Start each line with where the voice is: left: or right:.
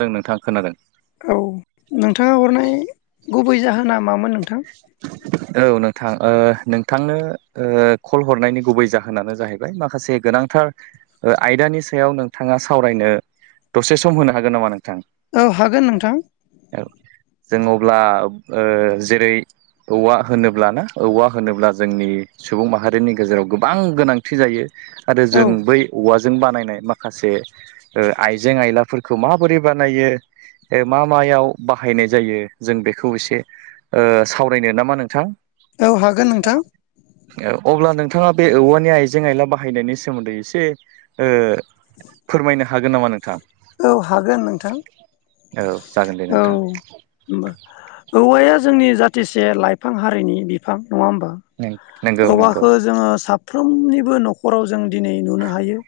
right: ओं नोंथां खोनादों।
left: औ नोंथाङा हरनाय गुबै जाहोना मामोन नों
right: औ नों थां ओ नोंथांनो ओ कल हरनायनि गुबै जाहोनानो जाहैबाय माखासे गोनांथार ओ आयदानि सायाव नोंथाङा सावरायनो दसे सम होनो हागोन नामा नों
left: औ हागोन नोंथां।
right: औ जों अब्ला ओ जेरै औवा होनोब्लाना औवा होनोब्ला जोंनि सुबुं माहारिनि गेजेराव गोबां गोनांथि जायो। आरो
left: औ
right: जों बै औवा जों बानायनाय माखासे ओ आइजें आइलाफोरखौ माबोरै बानायो। ओ मा मायाव बाहायनाय जायो जों बेखौ एसे ओ सावरायनो नामा नोंथां
left: औ हागोन नोंथां
right: औ अब्ला नों नोंथाङा बे औवानि आइजें आइला बाहायनायनि सोमोन्दै एसे फोरमायनो हागोन नामा नोंथां
left: औ हागोन नोंथां
right: औ जागोन दे
left: औ
right: नोंथां
left: होनबा औवाया जोंनि जाथिसे लाइफां हारिनि बिफां नङा होमबा
right: नोंगौ नोंगौ नोंगौ
left: औवाखौ जोङो सा फ्रोमनिबो न'खराव जों दिनै नुनो हायो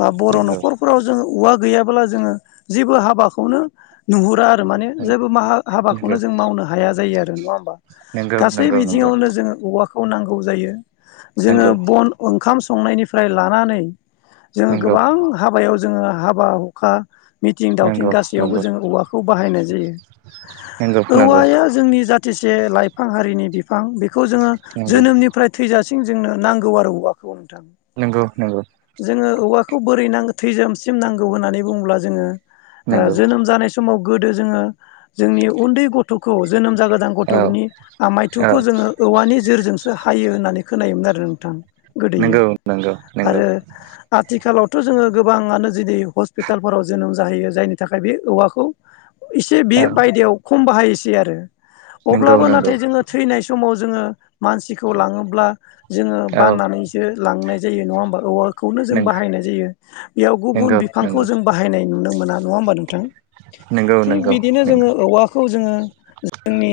left: दा बर' न'खरफ्राव जोङो औवा गैयाब्ला जोङो जेबो हाबाखौनो नुहुरा आरो माने जेबो मा हाबाखौनो
right: नोंगौ
left: जों मावनो हाया जायो आरो नङा होमबा
right: नोंगौ नोंगौ
left: गासै
right: नोंगौ
left: बिथिङाव जोङो औवा खौ नांगौ जायो जोङो
right: नोंगौ
left: बन ओंखाम संनायनिफ्राय लानानै जोङो
right: नोंगौ
left: गोबां हाबायाव जोङो हाबा हुखा मिथिं दावथिं
right: नोंगौ नोंगौ
left: गासैयावबो जोङो औवाखौ बाहायनाय जायो।
right: नोंगौ
left: औवाया जोंनि जाथिसे लाइफां हारिनि बिफां बेखौ जोङो जोनोमनिफ्राय थैजासिम जोंनो नांगौ आरो औवाखौ नोंथां,
right: नंगौ नंगौ
left: जोङो औवाखौ बोरै नांगौ थैजोमसिम नांगौ होननानै बुङोब्ला जोङो
right: नोंगौ
left: जोनोम जानाय समाव, गोदो जोङो जोंनि उन्दै गथ'खौ जोनोम जागोदान
right: औ
left: गथ'नि
right: औ
left: आमायथुखौ जोङो औवानि जोरजों हायो होननानै खोनायोमोन आरो नोंथां गोदोयो
right: नोंगौ नोंगौ नोंगौ
left: आरो आथिखालाव थ' जोङो गोबाङानो जुदि हस्पिटालफोराव जोनोम जाहैयो जायनि थाखाय बे औवाखौ, एसे बे
right: औ
left: बायदायाव खम बाहायसै आरो
right: नोंगौ
left: अब्लाबो
right: नोंगौ
left: नाथाय जोङो थैनाय समाव, जोङो मानसिखौ लाङोब्ला जोङो
right: औ
left: बाननानैसो लांनाय जायो नङा होमबा औवाखौनो जों
right: नोंगौ
left: बाहायनाय, जायो बेयाव गुबुन
right: नोंगौ नोंगौ
left: बिफांखौ जों बाहायनाय नुनो मोना नङा होमबा नोंथां,
right: नोंगौ नोंगौ
left: थिग
right: नोंगौ
left: बिदिनो जोङो औवाखौ जोङो, जोंनि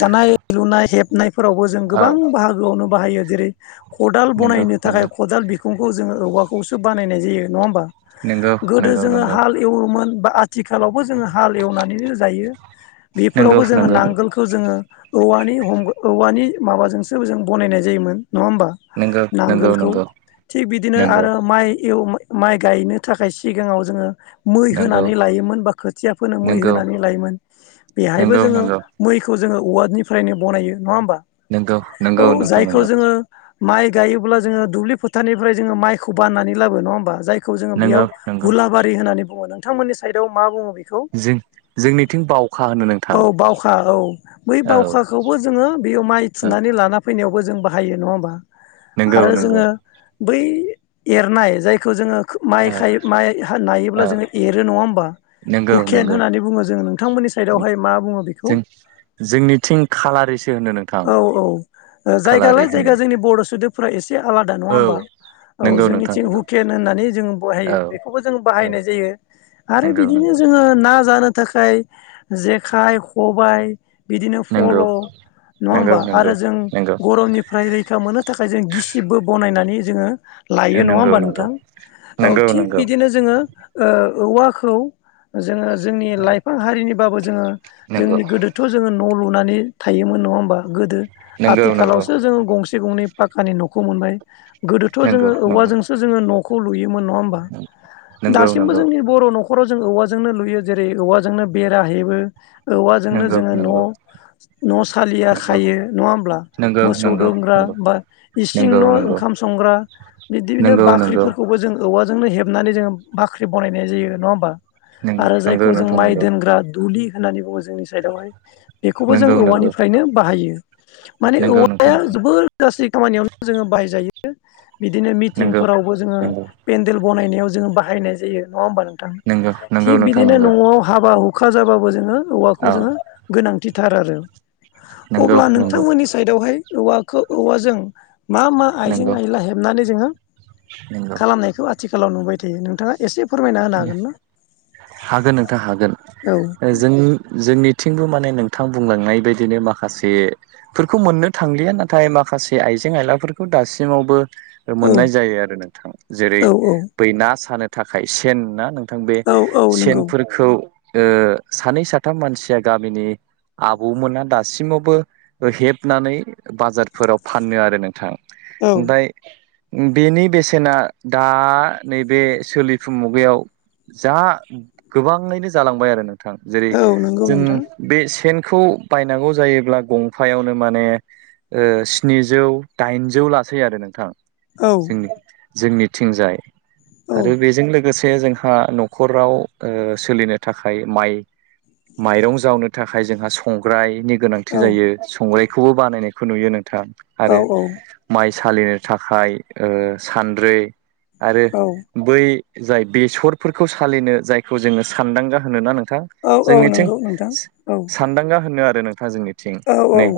left: दानाय लुनाय हेब नायफोरावबो जों
right: औ
left: गोबां बाहागोआवनो बाहायो जेरै खदाल बनायनो
right: नोंगौ नोंगौ
left: थाखाय खदाल बिखुंखौ जोङो औवाखौसो बानायनाय जायो नङा होमबा
right: नोंगौ
left: गोदो जोङो
right: नोंगौ
left: हाल एवोमोन बा आथिखालावबो जोङो हाल एवनानैनो जायो। बेफोरावबो जोङो नांगोलखौ जोङो। औवानि औवानि माबाजोंसो जों बानायनाय जायोमोन नङा होमबा
right: नोंगौ नोंगौ
left: नांगोलखौ
right: नोंगौ
left: थिग बिदिनो
right: नंगौ
left: आरो माइ एव माइ गायनो थाखाय सिगाङाव जोङो। मै
right: नंगौ
left: होनानै लायोमोन बा खोथियाफोरनो मै
right: नंगौ
left: होनानै लायोमोन बेहायबो
right: नंगौ
left: जोङो
right: नंगौ
left: मैखौ, जोङो वार्डनिफ्रायनो बनायो नङा होमबा
right: नंगौ नंगौ
left: औ
right: नोंथां
left: जायखौ
right: नंगौ
left: जोङो, माइ गायोब्ला जोङो दुब्लि फोथारनिफ्राय जोङो माइखौ बाननानै लाबो नङा होमबा जाय, जोङो
right: नंगौ
left: बेयाव
right: नंगौ
left: हुलाबारि होननानै बुङो नोंथांमोननि साइडआव मा बुङो। बिखौ
right: जों जोंनिथिं बावखा होनो नोंथां
left: औ बावखा औ बै
right: औ
left: बावखाखौबो जोङो बे याव माइ
right: औ
left: थुनानै लाना फैनायावबो जों बाहायो नङा होमबा
right: नंगौ
left: आरो
right: नंगौ
left: जोङो। बै एरनाय जायखौ जोङो। माइ
right: ओ
left: माइ नायोब्ला
right: ओ
left: जोङो एरो नङा होमबा,
right: नंगौ
left: हुकेन
right: नंगौ
left: होननानै बुङो जों नोंथांमोननि साइदआवहाय मा बुङो बेखौ,
right: जों जोंनिथिं खालारिसो होनो नोंथां
left: औ औ
right: खालारि
left: जायगालाय
right: होनो
left: जायगा जोंनि बर' सोदोबफोरा एसे आलादा नङा
right: औ
left: होमबा औ
right: नंगौ नोंथां
left: जोंनिथिं
right: नंगौ
left: हुकेन होननानै जोङो
right: औ
left: बाहायो बेखौबो जों
right: औ
left: बाहायनाय जायो। आरो
right: नंगौ
left: बिदिनो
right: नंगौ
left: जोङो ना जानो। थाखाय जेखाइ खबायाइ बिदिनो
right: नंगौ
left: फल', नङा
right: नंगौ
left: होमबा आरो
right: नंगौ
left: जों
right: नंगौ
left: गरमनिफ्राय रैखा मोननो थाखाय जों गिसिबबो बानायनानै जोङो। लायो नङा
right: नंगौ नंगौ
left: होमबा नोंथां औ
right: नंगौ
left: थिग
right: नंगौ
left: बिदिनो जोङो ओ औवाखौ जोङो जोंनि
right: औ
left: लाइफां हारिनिबाबो जोङो, जोंनि
right: नंगौ
left: गोदोथ' जोङो न' लुनानै थायोमोन नङा होम बा गोदो
right: नंगौ नंगौ
left: आथिखालावसो जोंङो गंसे गंनै पाखकानि न'खौ मोनबाय गोदोथ'
right: नंगौ नंगौ
left: जोङो औवाजोंसो जोङो न'खौ लुयोमोन नङा होमबा
right: नंगौ नंगौ
left: दासिमबो जोंनि बर' न' न'खराव जों औवाजोंनो लुयो जेरै औवाजोंनो बेरा हेबो औवाजोंनो
right: नंगौ
left: जोङो
right: नंगौ
left: न' न' सालिया
right: नंगौ
left: खायो नङा होमब्ला,
right: नंगौ
left: मोसौ
right: नंगौ
left: दोनग्रा
right: नंगौ
left: बा इसिं
right: नंगौ
left: न'
right: नंगौ
left: ओंखाम संग्रा, बिदिनो
right: नंगौ नंगौ
left: बाख्रिफोरखौबो जों औवाजोंनो हेबनानै जोङो बाख्रि बनायनाय जायो नङा होमबा आरो जायखौ
right: नंगौ
left: जों
right: नोंथां
left: माइ
right: नंगौ
left: दोनग्रा दुलि, होननानै बुङो जोंनि साइडआवहाय बेखौबो जों
right: नंगौ नंगौ
left: औवानिफ्रायनो बाहायो । माने
right: नंगौ नोंथां
left: औवाया जोबोर गास्रि खामानियावनो जोङो बाहायजायो। बिदिनो
right: नंगौ नंगौ
left: मिटिंफोरावबो जोङो
right: नंगौ
left: पेन्देल बनायनायाव जोङो बाहायनाय जायो नङा होमबा नों,
right: नंगौ
left: नोंथां
right: नंगौ
left: थिग
right: नोंथां
left: बिदिनो
right: नंगौ
left: न'आव हाबा हु हुखा जाबाबो जोङो
right: औ
left: औवाखौ जोङो गोनांथिथार आरो
right: नंगौ
left: अब्ला
right: नंगौ
left: नोंथांमोननि साइदआवहाय औवाखौ औवाजों मा मा आइजें
right: नंगौ
left: आयला हेबनानै जोङो
right: नंगौ
left: खालामनायखौ आथिखालाव नुबाय थायो नोंथाङा एसे फोरमायना होनो हागोन ना?
right: हागोन नोंथां हागोन।
left: औ
right: जों-जोंनि थिंबो माने नोंथां बुंलांनाय बायदिनो माखासेफोरखौ मोननो थांलिया नाथाय माखासे आय आइजें आइलाफोरखौ दासिमावबो
left: औ
right: मोननाय जायो आरो नोंथां। जेरै
left: औ
right: बै ना सानो थाखाय सेन ना नों थां। बे
left: औ औ नंगौ
right: सेनफोरखौ ओ सानै साथाम मानसिया गामिनि आबौमोना दासिमावबो हेबनानै बाजारफोराव फानो आरो नोंथां।
left: औ
right: ओमफाय बेनि बेसेना दा नैबे सोलि फु मुगायाव जा गोबाङैनो जालांबाय आरो नों थां। जेरै
left: औ नंगौ
right: जों
left: नोंथां
right: बे सेन खौ बायनांगौ जायोब्ला गंफायावनो माने ओ स्निजौ दाइनजौ लासै आरो नोंथां।
left: औ
right: जोंनि-जोंनिथिंजाय
left: औ
right: आरो बेजों लोगोसे जोंहा न'खराव ओ सोलिनो थाखाय माइ माइरं जावनो थाखाय जोंहा संग्रायनि गोनांथि
left: औ
right: जायो। संग्रायखौबो बानायनायखौ नुयो नोंथां। आरो माइ सालिनो थाखाय ओ सान्द्रै आरो
left: औ
right: बै जाय बेसरफोरखौ सालिनो जायखौ जोङो सानदांगा होनोनां नों थां?
left: औ औ
right: जोंनिथिं
left: नंगौ नोंथां औ
right: स-सानदांगा होनो आ रो नोंथां जोंनिथिं
left: औ
right: नै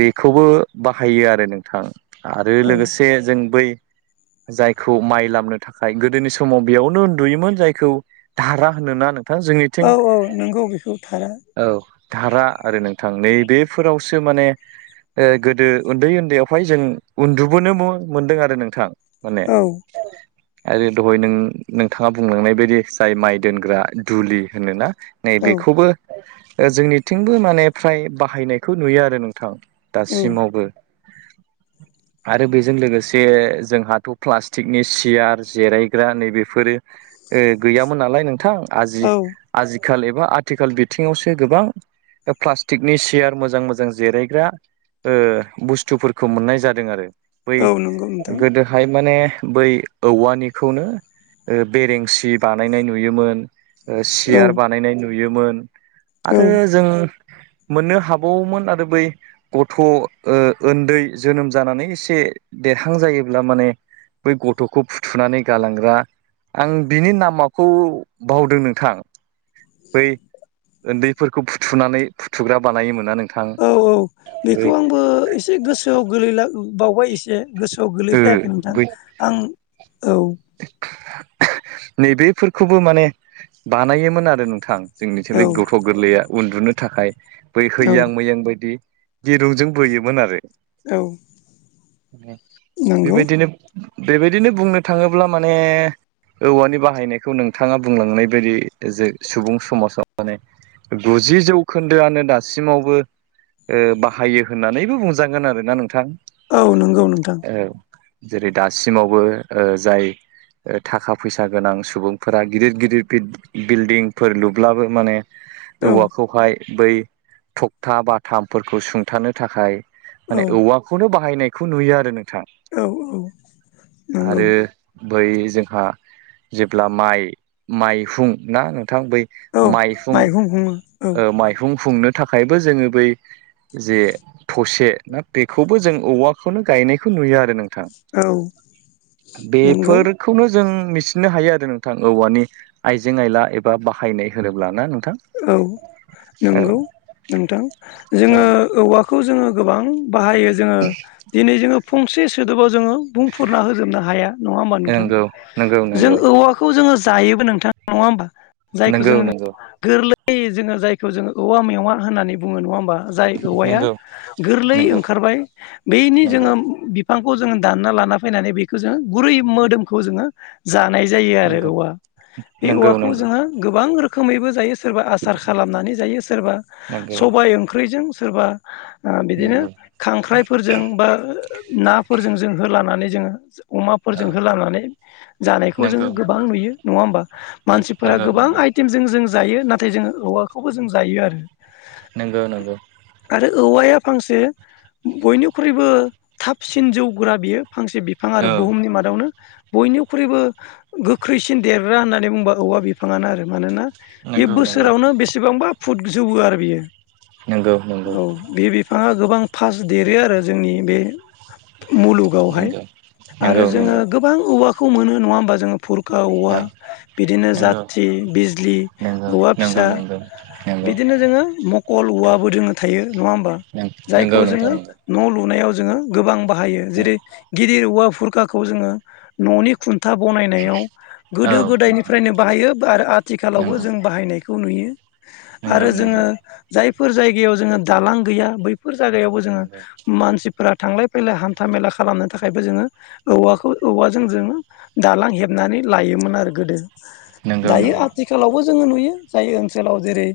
right: बेखौबो बाहायो आरो नोंथां । आरो
left: औ
right: लोगोसे जों बै जायखौ माइ लामनो था खाय गोदोनि समाव बेयावनो उन्दुयोमोन जायखौ धारा होनोना नों थां, जोंनिथिं
left: औ औ नंगौ बेखौ थारा
right: औ धारा आरो नोंथां नै बेफोरावसो माने ओ गोदो उन्दै उन्दैयावहाय जों उन्दुबोनो मोनदों आरो नोंथां। माने।
left: औ
right: आरो दहाय नों नोंथाङा बुंलांनाय बायदि जाय माइ दोनग्रा दुलि होनोना? नै
left: औ
right: बेखौबो जोंनिथिंबो माने फ्राय बाहायनायखौ नुयो आरो नोंथां
left: औ
right: दासिमावबो। आरो बेजों लोगोसे जोंहाथ' प्लास्टिकनि सियार जिरायग्रा नैबेफोरो गैयामोन नालाय नोंथां आजि
left: औ
right: आजि खालि बा आथिखाल एबा आथिखाल बिथिङावसो गोबां प्लास्टिकनि सियार मोजां मोजां जेरायग्रा ओ बुस्थुफोरखौ मोननाय जादों आरो बै
left: औ नंगौ नोंथां
right: गोदोहाय माने बै औवानिखौनो ओ बेरेंसि बानायनाय नुयोमोन, ओ
left: औ
right: सियार बानायनाय नुयोमोन
left: औ
right: आरो जों मोननो हाबावोमोन आरो बै गथ' ओ ओन्दै जोनोम जानानै एसे देरहां जायोब्ला माने बै गथ' खौ फुथुनानै गालांग्रा आं बिनि नामाखौ बावदों नोंथां। बै ओन्दैफोरखौ फुथुनानै फुथुग्रा बानायोमोन
left: औ औ बेखौ आंबो एसे गोसोआव गोलैला बावबाय एसे। गोसोआव
right: ओ
left: गोलैफैयाखै नोंथां
right: बै
left: आं औ।
right: नैबेफोरखौबो माने बानायोमोन आरो नोंथां। जोंनिथिं
left: औ
right: बे गथ' गोरलैया उन्दुनो थाखाय बै
left: औ
right: हैयां मैयां बायदि दिरुंजों बोयोमोन आरो।
left: औ। नंगौ
right: बेबायदिनो बेबायदिनो बुंनो थाङोब्ला माने औवानि बाहायनायखौ नोंथाङा बुंलांनाय बायदि जे सुबुं समाजाव माने गुजि जौखोन्दोआनो दासिमावबो ओ- बाहायो होननानैबो बुंजागोन आरोना नोंथां।
left: औ- नंगौ नोंथां।
right: औ जेरै दासिमावबो ओ- जाय ओ- थाखा फैसा गोनां सुबुंफोरा गिदिर गिदिर बिल्डिंफोर लुब्लाबो माने
left: औ
right: औवाखौहाय बै थखथा बाथामफोरखौ सुंथानो थाखाय
left: औ
right: माने औवाखौनो बाहायनायखौ नुयो आरो नों
left: औ- औ- नंगौ
right: आरो बै जोंहा जेब्ला माइ- माइहुं ना- बै
left: औ
right: मायफुं
left: माइहुं हुङो औ
right: ओ- मायफुं खुंनो थाखायबो जोङो बै जे थसे ना बेखौबो जों औवाखौनो गायनायखौ नुयो आरो नोंथां।
left: औ- नंगौ
right: बेफोरखौनो जों मिथिनो हायो आरो नोंथां औवानि आइजें आइला एबा बाहायनाय होनोब्ला ना- नोंथां
left: औ-
right: औ
left: नंगौ नोंथां
right: औ
left: जोङो औवाखौ जोङो गोबां बाहायो जोङो दिनै जोङो फंसे सोदोबाव जोङो बुंफुरना होजोबनो हाया नङा होमबा नोंथां
right: नंगौ नंगौ
left: जों
right: नंगौ
left: औवाखौ जोङो जायोबो नोंथांनङा होमबा जायखौ
right: नंगौ-
left: जोङो
right: नंगौ
left: गोरलै जोङो जायखौ जोङो औवा मेङा होननानै बुङो नङा होमबा जाय औवाया
right: नंगौ
left: गोरलैयै
right: नंगौ
left: ओंखारबाय बेनि
right: नंगौ
left: जोङो बिफांखौ जोङो दानना लाना फैनानै बेखौ जोङो गुरै मोदोमखौ जोङो जानाय जायो आरो
right: नंगौ
left: औवा बे
right: नंगौ
left: औवाखौ
right: नंगौ
left: गोबां रोखोमबैबो जायो सोरबा आसार खालामनानै जायो सोरबा
right: नंगौ
left: सबाय ओंख्रिजों सोरबा ओ- बिदिनो
right: नंगौ
left: खांख्राइफोरजों बा- नाफोरजों जों होलानानै जोङो
right: औ
left: अमाफोरजों होलानानै जानायखौ
right: नंगौ
left: जोङो गोबां
right: नंगौ
left: नुयो नङा होमबा मानसिफोरा
right: नंगौ
left: गोबां आय- आइटेमजों जों जायो नाथाय जों औवाखौबो जों जायो आरो
right: नोंगौ- नोंगौ
left: आरो औवाया फांसे बयनिख्रुइबो थाबसिन जौग्रा बियो फांसे बिफां आरो
right: औ
left: बुहुमनि मादावनो बयनिख्रुइबो गोख्रैसिन देरग्रा होननानै बुंबा औवा बिफाङानो आरो मानोना
right: [unintelligible]
left: बे
right: [inaudible]
left: बोसोरावनो बेसेबांबा फुट जौवबो आरो बियो
right: नंगौ नंगौ
left: औ- बे बिफाङा गोबां फास्ट देरो आरो जोंनि बे मुलुगावहाय आरो
right: नंगौ नंगौ
left: जोङो गोबां औवाखौ मोनो नङा होमबा जोङो फुर-
right: औ
left: गा- बिदिनो
right: नंगौ
left: जाथि बिजलि औवा
right: नंगौ नंगौ
left: फिसा
right: नंगौ नंगौ
left: बिदिनो जोङो कल औवाबो जोङो थायो नङा होमबा
right: नंगौ
left: जायखौ
right: नोंथां
left: जोङो
right: नंगौ
left: न' लुनायाव जोङो गोबां बाहायो
right: औ
left: जेरै गिदिर औवा खुरखाखौ जोङो न'नि ख खथा बनायनायाव
right: औ
left: गोदो
right: नोंथां
left: गोदायनिफ्रायनो बाहायो आरो आथिखालावबो जों न
right: नंगौ
left: जोो जायफोर जाय ज दालां गैया बै बेफोर जायगायावबो जोङो
right: नंगौ नंगौ
left: मानसिफोरा थांलाय फैलाय हान्था मेला खालामनो थाखायबो जोङो औवाखौ औवाजों जोङो दालां हेबनानै लायोमोन आरो गोदो
right: नंगौ नंगौ
left: दायो आथिखालावबो जोङो नुयो जाय ओनसोलाव जेरै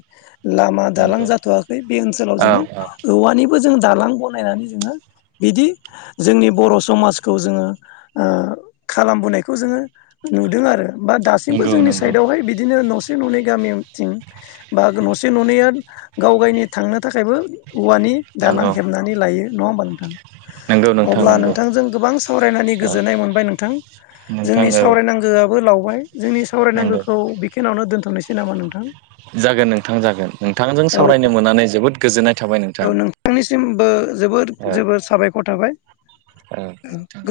left: लामा दालां
right: नंगौ
left: जाथ'वाखै बे ओनसोलाव
right: औ
left: जोङो
right: औ
left: औवानिबो जोङ दालां बनायनानै जोङो। बिदि जोंनि बर' समाजखौ जोङो खालामबोनायखौ जोङो। नुदों आरो बा दासिमबो
right: नंगौ
left: जोंनि
right: नंगौ
left: साइदावहाय बिदिनो न' नै गामिथिं बा न'से न'नैया गाव गायनि थांनो थाखायबो औवानि दालां
right: नंगौ
left: हेबनानै लायो नङा होमबा नोंथां।
right: नंगौ नोंथां
left: अब्ला
right: नंगौ
left: नोंथांजों गोबां सावरायनानै
right: औ
left: गोजोननाय मोनबाय नोंथां।
right: नोंथां
left: जोंनि
right: औ
left: सावरायनांगोआबो लावबाय जोंनि
right: नंगौ
left: सावरायनांगौखौ बिखनावनो दोनथ'नोसै नामा नोंथां
right: जागोन नोंथां जागोन नोंथांजों
left: औ
right: सावरायनो मोननानै जोबोद गोजोननाय थाबाय नोंथां
left: सिमबो जोबोर
right: औ
left: जोबोर साबायखर थाबाय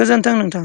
left: गोजोन्थों नोंथां